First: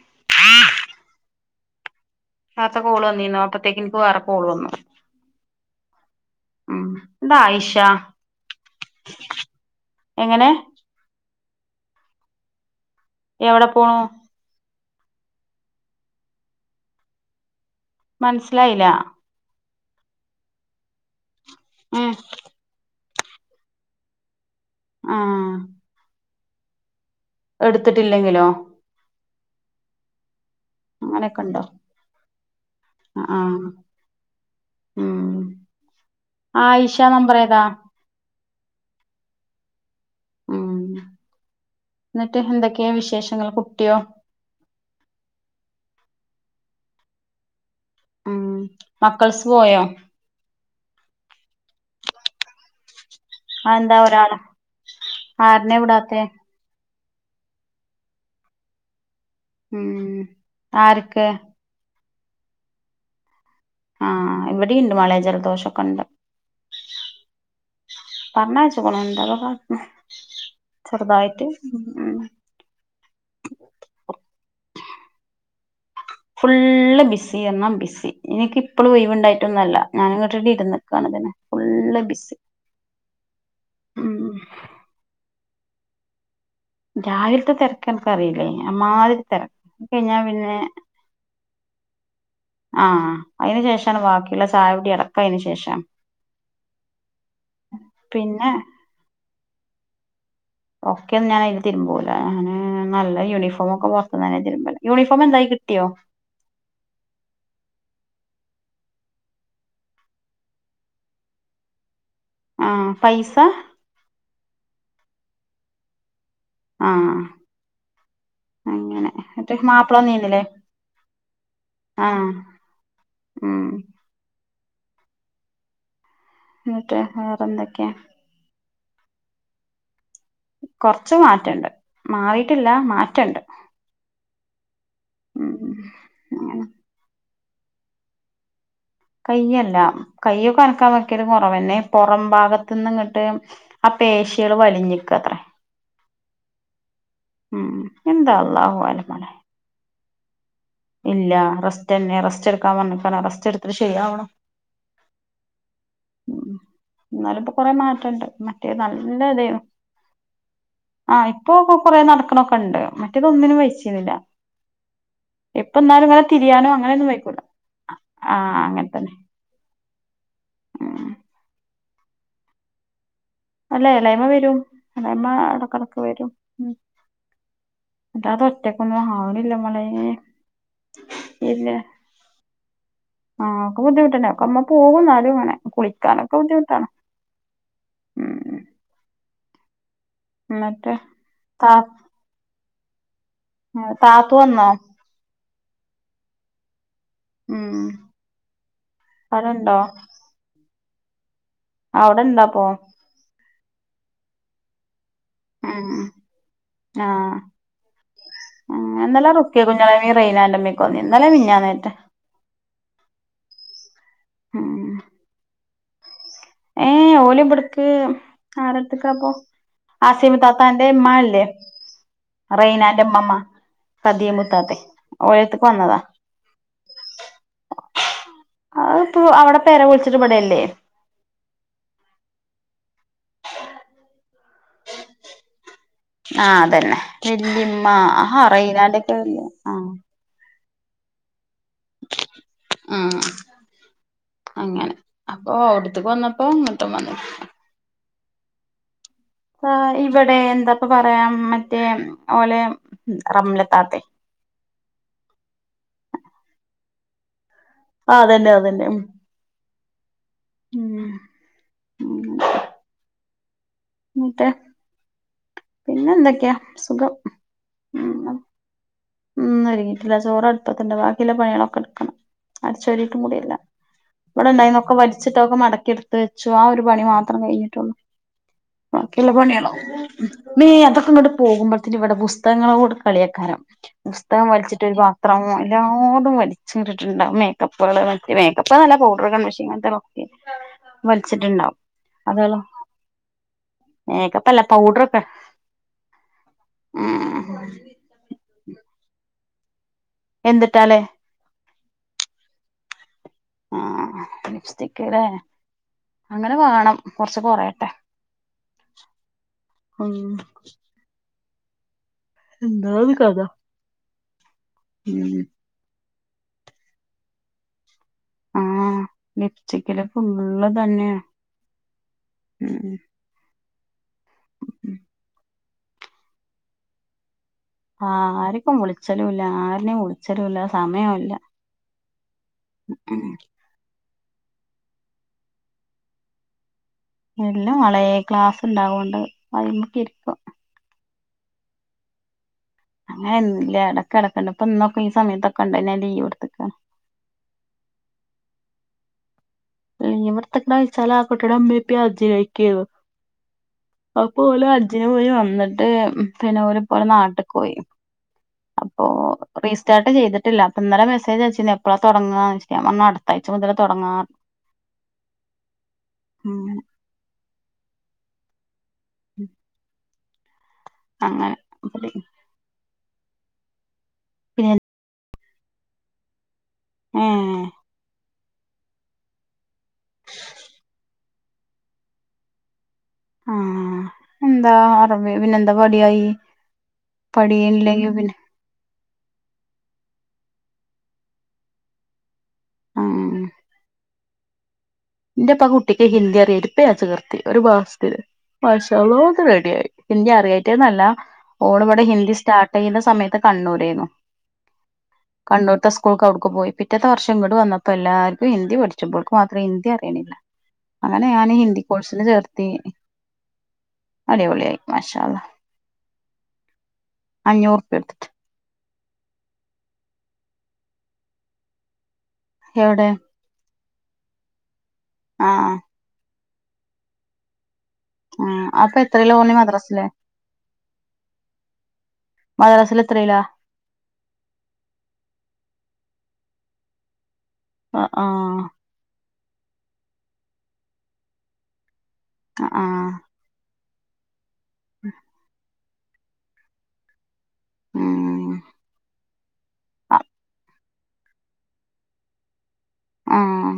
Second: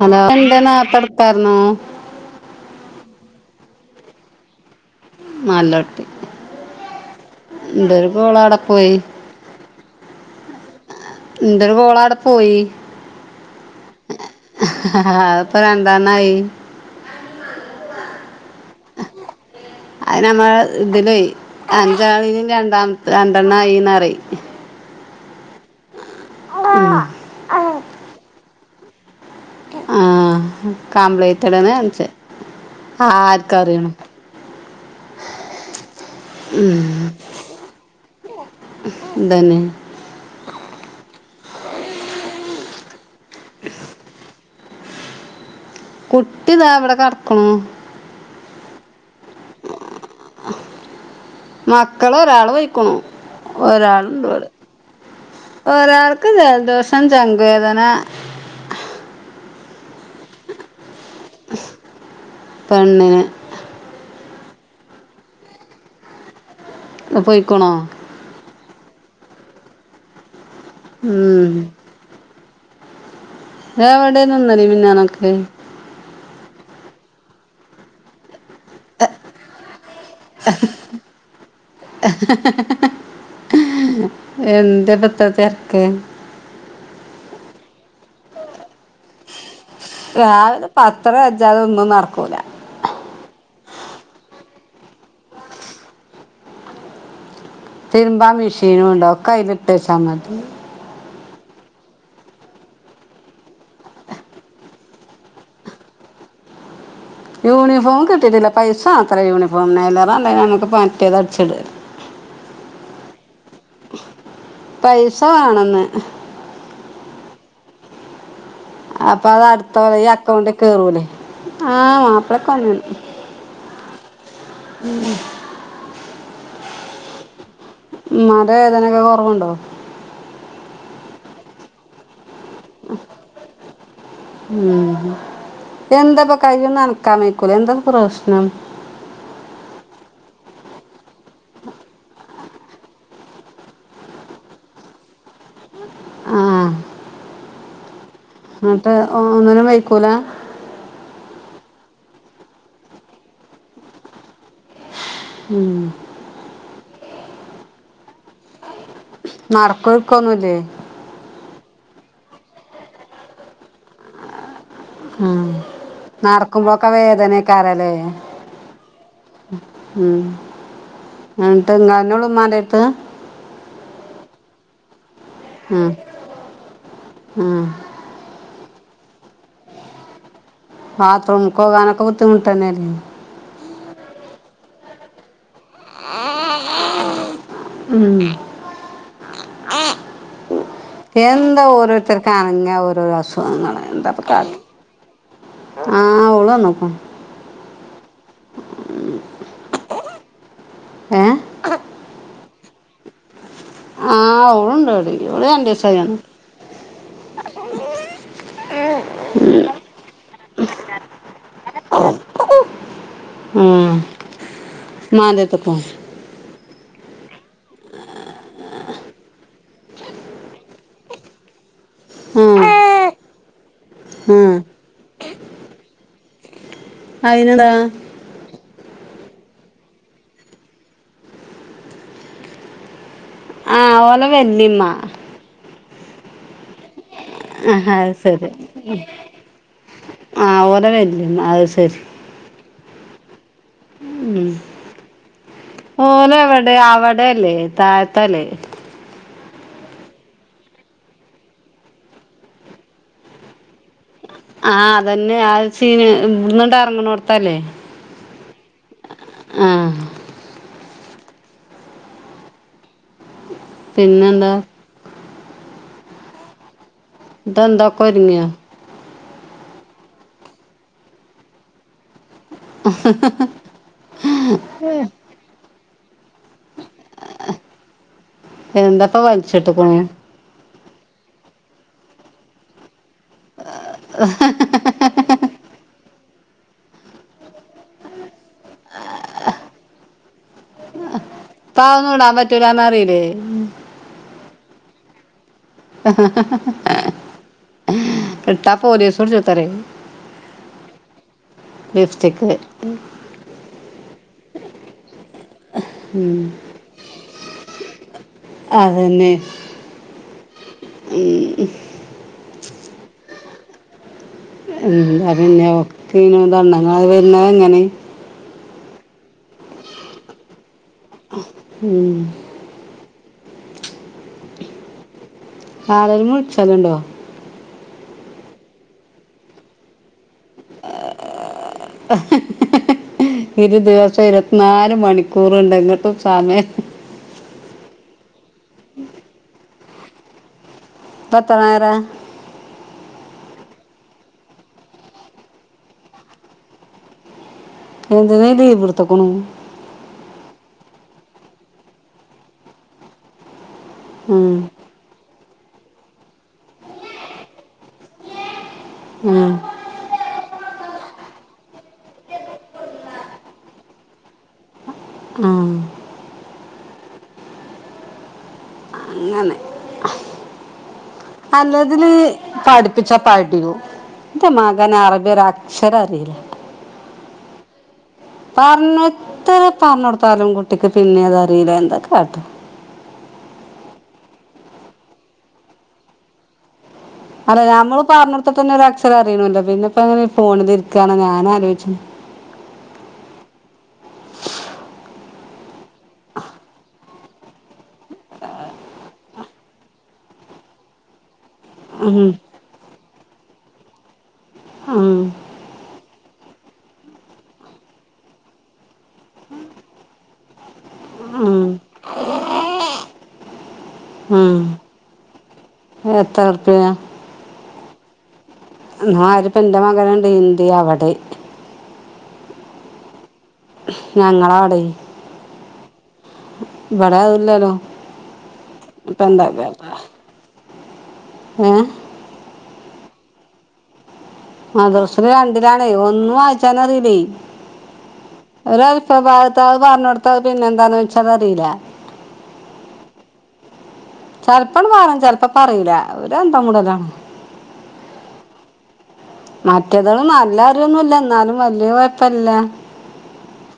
Hello എന്താ നേറ്ത്തെ ഇട്ക്കായിര്ന്നു നേരത്തെ കോള് വന്നീന്നൊ അപ്പത്തേക്ക് ഇൻക്ക് വേറെ കോള് വന്നു നാലിലോട്ട് ഉം എന്താ ആയിഷ ഇന്റോര് കോള് അവ്ടെ പോയി എങ്ങനെ ഇന്റോര് കോള് അവടെ പോയി എവടെ പോണു അത്പ്പോ രണ്ടെണ്ണായി മനസ്സിലായില്ല അത് നമ്മളെ ഇതില് ഉം അഞ്ചാളതും രണ്ടാമ രണ്ടെണ്ണ ആയി പറയും ആഹ് [inaudible] എടുത്തിട്ടില്ലെങ്കിലോ ആഹ് അങ്ങനെയൊക്കെ ഉണ്ടോ കംപ്ലീറ്റഡ്ന്ന് കാണിച്ചേ ആഹ് ആർക്കറിയണ് ഉം ആയിഷ മെമ്പർ ഏതാ ഇതന്നെ ഉം എന്നിട്ട് എന്തൊക്കെയാ വിശേഷങ്ങള് കുട്ടിയോ കുട്ടി ഇതാ ഇവിടെ കിടക്ക്ണു ഉം മക്കള്സ് പോയോ മക്കള് ഒരാള് പൊയ്ക്കുണു അതെന്താ ഒരാള്ണ്ട് ഒരാള് ഇവടെ ആരനെ വിടാത്തെ ഒരാൾക്ക് ജലദോഷം ചങ്ക് വേദന ഉം ആർക്ക് പെണ്ണിന് ആഹ് ആഹ് ഇവിടെ ഉണ്ട് മാളെ ജലദോശം ഒക്കെ ഇണ്ട് ഇപ്പം പോയിക്ക്ണോ പറഞ്ഞയിച്ച്ക്ക്ണ് എന്താപ്പം കാട്ട്ണ് ചെറുതായിട്ട് ഉം ഉം നിങ്ങൾ എവിടെണ് ഉള്ളത് പിന്നെ നമുക്ക് ഫുള്ള് ബിസി എന്നാ ബിസി എനിക്ക് ഇപ്പളും ഒഴിവ്ണ്ടായിട്ടൊന്നും അല്ല ഞാന് ഇങ്ങട്ട് ഇരുന്ന്ക്കാണ് ഇതിന് ഫുള്ള് ബിസി എ. ഉം എന്താ ഇപ്പൊ ഇത്ര തെ രക്ക് രാവിലത്തെ തിരക്ക് അനക്ക് അറിയില്ലേ അമ്മാതിരി തിരക്ക് അത് കഴിഞ്ഞാ പിന്നെ രാവിലെ ഇപ്പം അത്ര വയ്യാതെ ഒന്നും നടക്കൂല ആഹ് അതിനു ശേഷാണ് ബാക്കിയുള്ള ചായ കുടി അടക്കം അതിന് ശേഷാണ് തരുമ്പാ പിന്നെ മെഷീനും ഇണ്ട് ഒക്കെ അയില്ട്ടേച്ചാമതി ഓക്കെ ഞാന് അതില് തിരുമ്പൂലാ ഞാന് നല്ല യൂണിഫോമൊക്കെ പൊറത്ത്ന്ന് തന്നെ തിരുമ്പല് യൂണിഫോം എന്തായി കിട്ടിയോ യൂണിഫോം കിട്ടിയിട്ടില്ല പൈസ മേണത്രെ യൂണിഫോമിന് അയിലേറെ നല്ല നമുക്ക് ഇപ്പം മറ്റേത് അടിച്ചിട് ആയിരുന്നു [inaudible] ആഹ് പൈസ പൈസ വേണംന്ന് ആഹ് അങ്ങനെ അപ്പൊ അത് എന്നിട്ട് അടുത്ത മാപ്പിള കൊല്ലം ഈ വന്നീന്നില്ലേ അക്കൗണ്ടിക്കേറൂലേ ആഹ് മാപ്പളൊക്കെ വന്നു ആഹ് ഉം എന്നിട്ട് വേറെ എന്തൊക്കെയാ ഉമ്മാടെ വേദനയൊക്കെ കുറവുണ്ടോ കൊറച്ച് മാറ്റണ്ട് മാറിട്ടില്ല മാറ്റമുണ്ട് ഉം എന്താ ഇപ്പം അങ്ങനെ കയ്യൊന്ന് അനക്കാന് [unintelligible] എന്താ പ്രശ്ണം കയ്യല്ല കയ്യൊക്കെ അനക്കാതിരിക്കല് കുറവ് തന്നെ പുറം ഭാഗത്ത് നിന്നും ഇങ്ങട്ട് ആ പേശിയാള് വലിഞ്ഞ്ക്കാത്രേ ആഹ് ഉം എന്താ അള്ളാഹു ആലം മളെ ക്കൂലാ ഇല്ല റസ്റ്റന്നെ റസ്റ്റ് എടുക്കാൻ വന്നിക്കാണ് റസ്റ്റ് എടുത്തിട്ട് ശരിയാവണം ഉം ഉം ന്നാലും ഇപ്പോ കൊറേ മാറ്റണ്ട് മറ്റേത് നല്ല തേയ്ന്നു നടക്കൊരുക്കൊന്നുല്ലേ ആഹ് ഇപ്പൊ കൊറേ നടക്ക്ണൊക്കെണ്ട് മറ്റേതൊന്നിനും വെയ്ച്ചിരുന്നില്ല ഉം തിരിയാനോ നടക്കുമ്പോഴൊക്കെ അങ്ങനെയൊന്നും വൈക്കൂല വേദനയ്ക്കാരംലേ ആഹ് അങ്ങനെ തന്നെ ഉം ഉം എന്നിട്ട് നിങ്ങളന്നെ ഒളളു ഉമ്മാന്റടുത്ത് അല്ല എളേമ്മ വരും എളേമ്മ ഉം എടക്കടക്ക് വരും ഉം ഉം അല്ലാതെ ഒറ്റക്കൊന്നും ആവണില്ല മളേ ബാത്ത്റൂംക്ക് പോകാനൊക്ക ബുദ്ധിമുട്ടന്നെയല്ലെ ആഹ് ഒക്കെ ബുദ്ധിമുട്ടന്നെ ഒക്കെ ഉമ്മ പോകും എന്നാലും കുളിക്കാനൊക്കെ ബുദ്ധിമുട്ടാണ് ഉം എന്നിട്ട് എന്താ താ ഓരോരുത്തർ ക്കങ്ങനെ ഓരോരോ അസുഖങ്ങള് താത്തു എന്താപ്പകാട്ട്ണു വന്നോ ആഹ് ഓളന്ന്ക്കുണു ഉം അവിടണ്ടോ ഏഹ് അവിടെണ്ടപ്പോ ആഹ് ഓളുണ്ടോടി ആഹ് ആഹ് ആഹ് ഇന്നലെ റുക്യകുഞ്ഞാമ്മീം റയ്നാൻ്റെമ്മിയൊക്കെ വന്നിരുന്നു ഇന്നലയും മിൻഞ്ഞാന്നേറ്റേ ഉം ഉമ്മാൻ്റടുത്ക്കോ ഏഹ് ഓല്ബട്ക്ക് ആരെട്ത്ത്ക്കാപ്പൊ അസ്യാമു താത്താൻ്റെ ഉമ്മാല്ലേ ഉം റൈനാന്റെ ഉമ്മമ്മ ഉം കതിയാമുത്താത്തെ ഓരടുത്ത്ക്ക് വന്നതാ അയ്നെന്താ അത്‌പ്പൊ അവിടെ പെര പൊളിച്ചിട്ട് ഇവിടെയല്ലേ ആഹ് ഓളെ വല്ലിമ്മ ആഹ് അതന്നെ വല്ലിമ്മ ആഹാ അത് ആഹ് റൈലാന്റൊക്കെ വല്ലിമ്മ ആഹ് ആഹ് ഓലെ വല്ലിമ്മ അത് ശരി ആഹ് ഉം അവിടത്തേക്ക് വന്നപ്പോ ഓലെവിടെ ഇങ്ങട്ടും വന്ന് അവിടെല്ലേ താഴത്തല്ലേ ആഹ് ഇവിടെ എന്താപ്പ പറയാ മറ്റേ ഓലെ റംലതാത്തെ ആഹ് അതന്നെ ആഹ് സീന് ഇവിടുന്നങ്ങട്ട് എറങ്ങണോട്ത്തല്ലേ ആഹ് അതന്നെ അതന്നെ ഉം ആഹ് ഉം അ [inaudible] ന്നിട്ടെ പിന്നെന്താ പിന്നെ എന്തൊക്കെയാ സുഖം ഇതെന്താ ഒക്കെ ഒരുങ്ങിയാ ഉം ഒരുങ്ങിട്ടില്ല ചോറ് അടുപ്പത്തിണ്ട് ബാക്കിയുള്ള പണികളൊക്കെ എടുക്കണം അട്ച്ചോരീറ്റ് കൂടില്ല ഇവിടെണ്ടായിന്നൊക്കെ വലിച്ചിട്ടൊക്കെ മടക്കിയെടുത്ത് വെച്ചു ആ ഒരു പണി മാ ത്രം കഴിഞ്ഞിട്ടുള്ളൂ എന്താപ്പ ബാക്കിയുള്ള പണിയാള് വലിച്ചിട്ടക്കണു മീ അതൊക്കെ ഇങ്ങട്ട് പോകുമ്പോഴത്തിന് ഇവിടെ പുസ്തകങ്ങളോടെ കളിയയ്ക്കാരം പുസ്തകം വൽ ചിട്ടൊരു പാത്രം എല്ലാതും വലിച്ച് ഇങ്ങട്ട്ട്ടിട്ടുണ്ടാവും [unintelligible] [unintelligible] മേക്കപ്പ്ന്നല്ല പൗഡറ് കൺമഷി ഇങ്ങനത്തെക്കെ ഇപ്പാതൊന്നും ഇടാൻ പറ്റൂലാന്നറിയില്ലെ മേക്കപ്പല്ല പൗഡറൊക്കെ ഉം ഇട്ടാ പോലീസുടിച്ചൊത്ത് പറയും എന്തിട്ടാല് ലിപ്സ്റ്റിക് [inaudible] ആഹ് ലിപ്സ്റ്റിക്കല്ലേ അങ്ങനെ വേണം കൊറച്ച് കൊറയട്ടെ ഉം ഉംഹ് എന്താരു കഥാ [unintelligible] എന്താ വരുന്നത് അങ്ങനെ ആഹ് ലിപ്സ്റ്റിക്കില് ഫുള്ള് തന്നെയ ഉം ഏഹ് [unintelligible] ആഹ് ആർക്കും വിളിച്ചലും ഇല്ല ആരനെയും വിളി ച്ചലും ഇല്ല സമയവും ഇല്ല ഒരു ദിവസം ഇരുപത്തിനാല് മണിക്കൂറ് ഉണ്ട് എന്നിട്ടും സമയില്ല അല്ല മോളെ ക്ലാസ് ഉണ്ട് അതോണ്ട് ഐമക്ക് ഇരിപ്പാ ഇപ്പെത്ര നേരാ അങ്ങനല്ല ഇടക്ക് ഇടക്കുണ്ട് ഇപ്പൊ ഇന്നൊക്കെ ഈ സമയത്തക്കെണ്ട ഞാൻ ലീവെടുത്തുക്കാ എന്തിനാ ലീവെടുത്തേക്കണു ലീവെടുത്തെക്കാ വെച്ചാല് ആഹ് കുട്ടിയുടെ ഇമ്മേം ഇപ്പേം [unintelligible] അപ്പൊ ഉം, ഓല് ഹജ്ജിന് പോയി വന്നിട്ട് ഓര് പിന്നെ ഓരിപ്പൊ നാട്ടിക്ക് പോയി അപ്പൊ ഉം റീസ്റ്റാർട്ട് ചെയ്തിട്ടില്ല അപ്പം ഇന്നലെ മെസ്സേജ് അയച്ചീന് എപ്പോളാ തൊടങ്ങാന്ന് ചോയിച്ച് അപ്പൊ ഞാൻ പറഞ്ഞ് അടുത്താഴ്ച മുതല് തുടങ്ങാ ഉംഹ് ഉം അങ്ങനെ അങ്ങനെ അല്ലതില് പഠിപ്പിച്ചാ പടിയോ എന്റെ പിന്നെ മകന് അറബി ഒരക്ഷരം അറിയില്ല ഏഹ് പറഞ്ഞെത്ര പറഞ്ഞൊടുത്താലും കുട്ടിക്ക് പിന്നെയത് അറിയില്ല എന്താകാട്ട ആഹ് എന്താ അറബി പിന്നെന്താ മടിയായി അല്ലേ ഞമ്മള് പറഞ്ഞൊടുത്ത തന്നെ ഒരു അക്ഷരം അറിയണോല്ലോ പിന്നെ ഇപ്പോ എങ്ങനെയാ ഫോണിൽ ഇരിക്കാന്നാണ് ഞാനാലോചിച്ചെ ആഹ് എന്റെ ഇപ്പ കുട്ടിക്ക് ഹിന്ദി അറിയാട്ടിപ്പോ ചേർത്തി ഒരു മാസത്തിൽ ഭാഷളോ ഒക്കെ റെഡി ആയി ഹിന്ദി അറിയഞ്ഞിട്ട്ന്നല്ല ഓള് ഇവിടെ ഉം, ഹിന്ദി സ്റ്റാർട്ട് ചെയ്യുന്ന സമയത്ത് കണ്ണൂരായിരുന്നു ഉം കണ്ണൂർത്തെ സ്കൂൾക്ക് അവിടുക്ക് പോയി പിറ്റത്തെ വർഷം ഇങ്ങട്ട് വന്നപ്പോ എല്ലർക്കും ഹിന്ദി പഠിച്ച് ഇവൾക്ക് മാത്രം ഹിന്ദി അറിയു അങ്ങനെ ഞാൻ ഉം, ഹിന്ദി കോഴ്സിന് ചേർത്തീന് ഉം. അടിപൊളി ആയി മാഷാ അള്ളാ എത്ര ഉറുപ്പ്യ അഞ്ഞൂറ് റുപ്പ്യയ കൊടുത്തിട്ട് എന്നാല് ഇപ്പൊ എൻ്റെ മകന് ഇണ്ട് ഹിന്ദി അവിടെ എവടെ ഞങ്ങളെ അവിടെ- ആഹ് ആഹ് ഇവിടെ അതില്ലല്ലോ ആഹ് അപ്പൊ ഇപ്പം എത്രയിലാ എന്താ ഓന് മദ്രസയില് ഏഹ് മദ്റസീല് എത്രയില മദ്രസയെല് രണ്ടിലാണേയ് ഒന്നും വായിച്ചാനറീല്ലേ. ആഹ് ആഹ് ഒരു അൽഫ് ബാഹ് താഹ് പറഞ്ഞ് കൊടുത്താ അഹ് പിന്നെ എന്താന്ന് ചോയ്‌ച്ചാ അത് അറിയില്ല ആ ആഹ് ചെലപ്പം പറയും ചെലപ്പം പറയൂല. ഒരു അന്തോം കൂടുതലാണ്. ഏഹ് മറ്റേതിന് നല്ല അറിവൊന്നുല്ല എന്നാലും വല്യ കൊഴപ്പല്യ. ആഹ്.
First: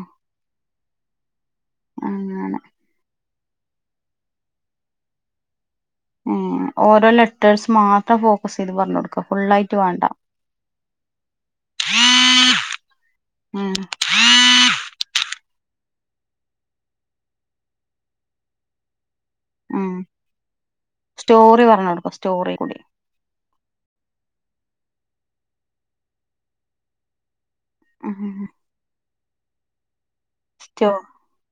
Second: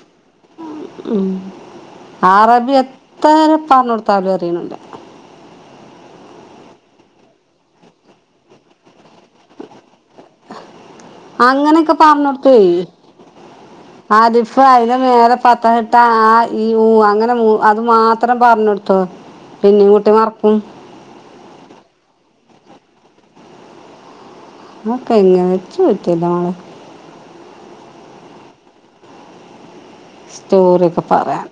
അങ്ങനെ അറബി എത്ര പറഞ്ഞു കൊടുത്താലു അറിയണീല്ല. ഏഹ് ഓരോ ലെറ്റേഴ്സ് മാത്രം ഫോക്കസ് ചെയ്ത് പറഞ്ഞു കൊടുക്കും ഫുള്ളായിറ്റ് വേണ്ട. അങ്ങനെയൊക്കെ പറഞ്ഞു കൊടുത്തേ ഉം അലിഫ് അയിന് മേലെ ഫത്തഹിട്ട ആ ഈ ഊ അങ്ങനെ അത് മാത്രം പറഞ്ഞൊടുത്തോ ഉം പിന്നേം കുട്ടി മറക്കും. സ്റ്റോറി പറഞ്ഞു കൊടുക്കും സ്റ്റോറീം കൂടി. അഹ് ക്കെ എങനെ ഇച്ച് പറ്റൂല്ല മോളെ ഏഹ്. [unintelligible] സ്റ്റോ സ്റ്റോറിയൊക്കെ പറയാം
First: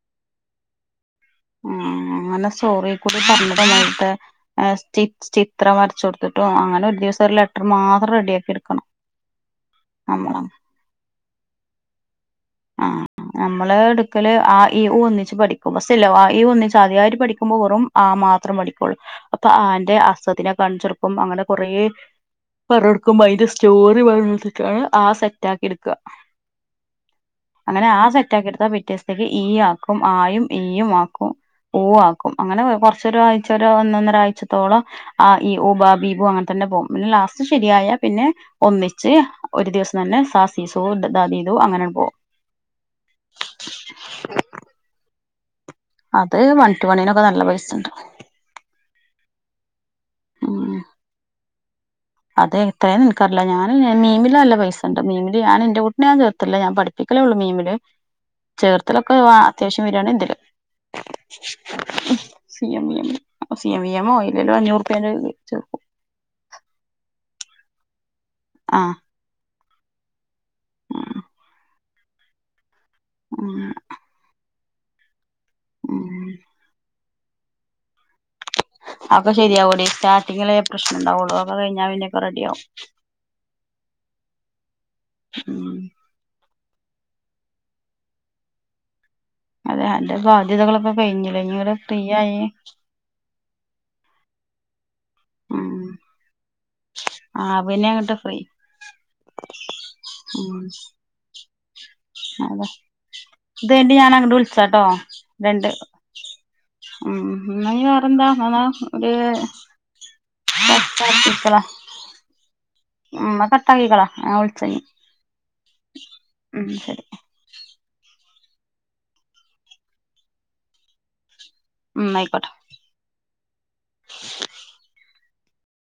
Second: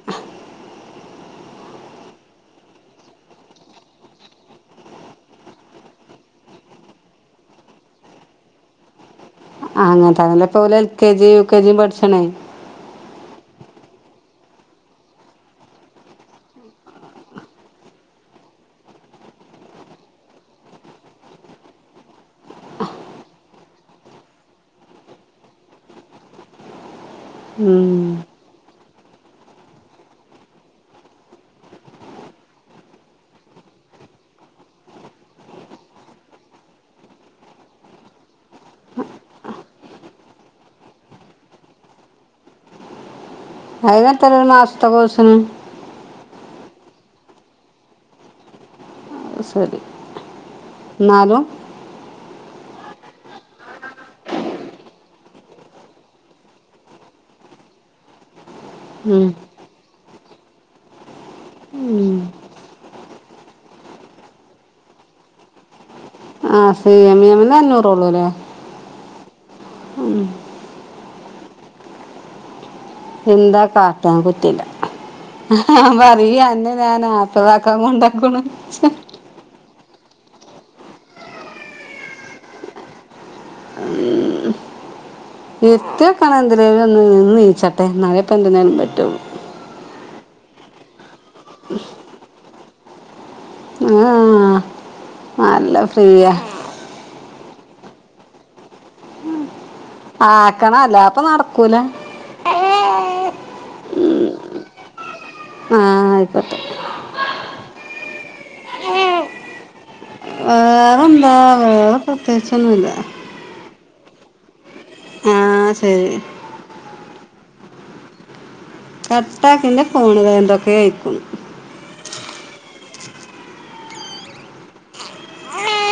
ആഹ് അങ്ങനെ സ്റ്റോറിയെക്കൂടി പറഞ്ഞ് താ നേരുത്തെ ഏഹ് സ്റ്റിച് ചിത്ര വരച്ച് കൊടുത്തിട്ടോ അങ്ങനെ ഒരു ദിവസം ഒരു ലെറ്റർ മാത്രം റെഡിയാക്കി എടുക്കണം. ആഹ് നമ്മള അങ്ങനത്തെന്നല്ലേ ഇപ്പോ ഇവല് L K G U K ജിയും പഠിച്ണ്. ആഹ്. നമ്മള് എടുക്കല് ആ ഈ ഊ ഒന്നിച്ച് പഠിക്കും. ഫസ്റ്റില്ലേ വാ ഈ ഊ ഒന്നിച്ച് ആദ്യായിട് പഠിക്കുമ്പോ വെറും ആ മാത്രേ പഠിക്കുള്ളു. അപ്പൊ ആന്റെ അസദ്നെ കാണിച്ചൊടുക്കും. അങ്ങനെ കൊറേ പറഞ്ഞൊടുക്കുമ്പോ അതിന്റെ സ്റ്റോറി പറെഞ്ഞൊടുത്തിട്ടാണ് ആ സെറ്റാക്കി എടുക്കുക അങ്ങനെ ഉം ആ സെറ്റാക്കിയെടുത്താ പിറ്റേ ദെവസത്തേക്ക് ഈ ആക്കും. ആ യും ഈ യും ആക്കും. ഊ ആക്കും അങ്ങനെ കൊറച്ച് ഒരാരാഴ്ച വരെ ഒന്നൊന്നര ആഴ്ചത്തോളം അ ഇ ഉ ബ ബീ ബു അങ്ങനെ തന്നെ പോകും. പിന്നെ ലാസ്റ്റ് ശരിയായ പിന്നെ ഒന്നിച്ച് ഒരു ദിവസം തന്നെ സാ സീ സു ദ ദീ ദു അങ്ങനെ പോകും. അയിന് എത്രയാ ഒരു മാസത്തെ കോഴ്സിന്? അത് വൺ ടു വണിനൊക്കെ നല്ല പൈസ് ഇണ്ട്. ശരി ഉം എന്നാലും- അത് എത്രയാന്ന് എനിക്കറിയില്ല. ഞാൻ മീമില് നല്ല പൈസ് ഇണ്ട് മീമില് ഞാനെന്റെ കുട്ടിനെ ഞാൻ ചേർത്തില്ല ഞാൻ പഠിപ്പി പ്പിക്കലേ ഉള്ളൂ മീമില് ചേർത്തലൊക്കെ ഉം വാ അത്യാവശ്യം വെറുവാണേ എന്തേലും ഉം - C M E MC M E M പോയി ഇല്വരെ [unintelligible] ല്ലോ അഞ്ഞൂറ്പ്യെടേ ചേർക്കും. ആഹ് സി എം ഈ എം ല് അഞ്ഞൂറേ ഉള്ളൂല്ലേ ആഹ്. ഉം ആഹ്. എന്താ കാട്ടാൻ കുറ്റില്ല. ഉം പറയ അന്നെ ഞാനാ ഇപ്പതാക്കാ കൊണ്ടക്ക്ണു അപ്പോ ശരിയാവോടി. സ്റ്റാർട്ടിങ്ങിലേ പ്രശ്നുണ്ടാവുള്ളു ഒക്കെ കഴിഞ്ഞാൽ പിന്നൊക്കെ റെഡിയാവും. ഉം ഉം നിർത്ത- [unintelligible] ഒന്ന് നീച്ചാട്ടെ. ഇന്നലെ എന്തിനെ ലൊന്ന് പറ്റുള്ളു അതെ അന്റെ ബാധ്യതകളൊക്കെ കെയ്ഞ്ഞില്ലേ. ഇനിവിടെ ഫ്രീ ആയി ആഹ് നല്ല ഫ്രീയ ആവന്നെങ്ങട്ട് ഫ്രീ. ഉം ആക്കണ അല്ലാതപ്പ നടക്കൂല. അതെ. ഇത് കയിഞ്ഞണ്ട്ഞാൻ വിളിച്ചാട്ടോ രണ്ട് ആ ആയിക്കോട്ടെ ഉ ഇന്നാന്നി വേറെന്താ [unintelligible] വേറെന്താ കട്ടാക്കിക്കളാ വേറെ പ്രത്യേകിച്ചൊന്നുല്ല ഉം ന്നാ കട്ടാക്കിക്കളാ നാ വിളിച്ചനി ആഹ ശരി ഉം ശരി കട്ടാക്ക് ഇൻ്റെ ഫോൺ വെ എന്തൊക്കെ അയിക്കുന്നു ഉം ന്നാ ആയിക്കോട്ടോ [unintelligible]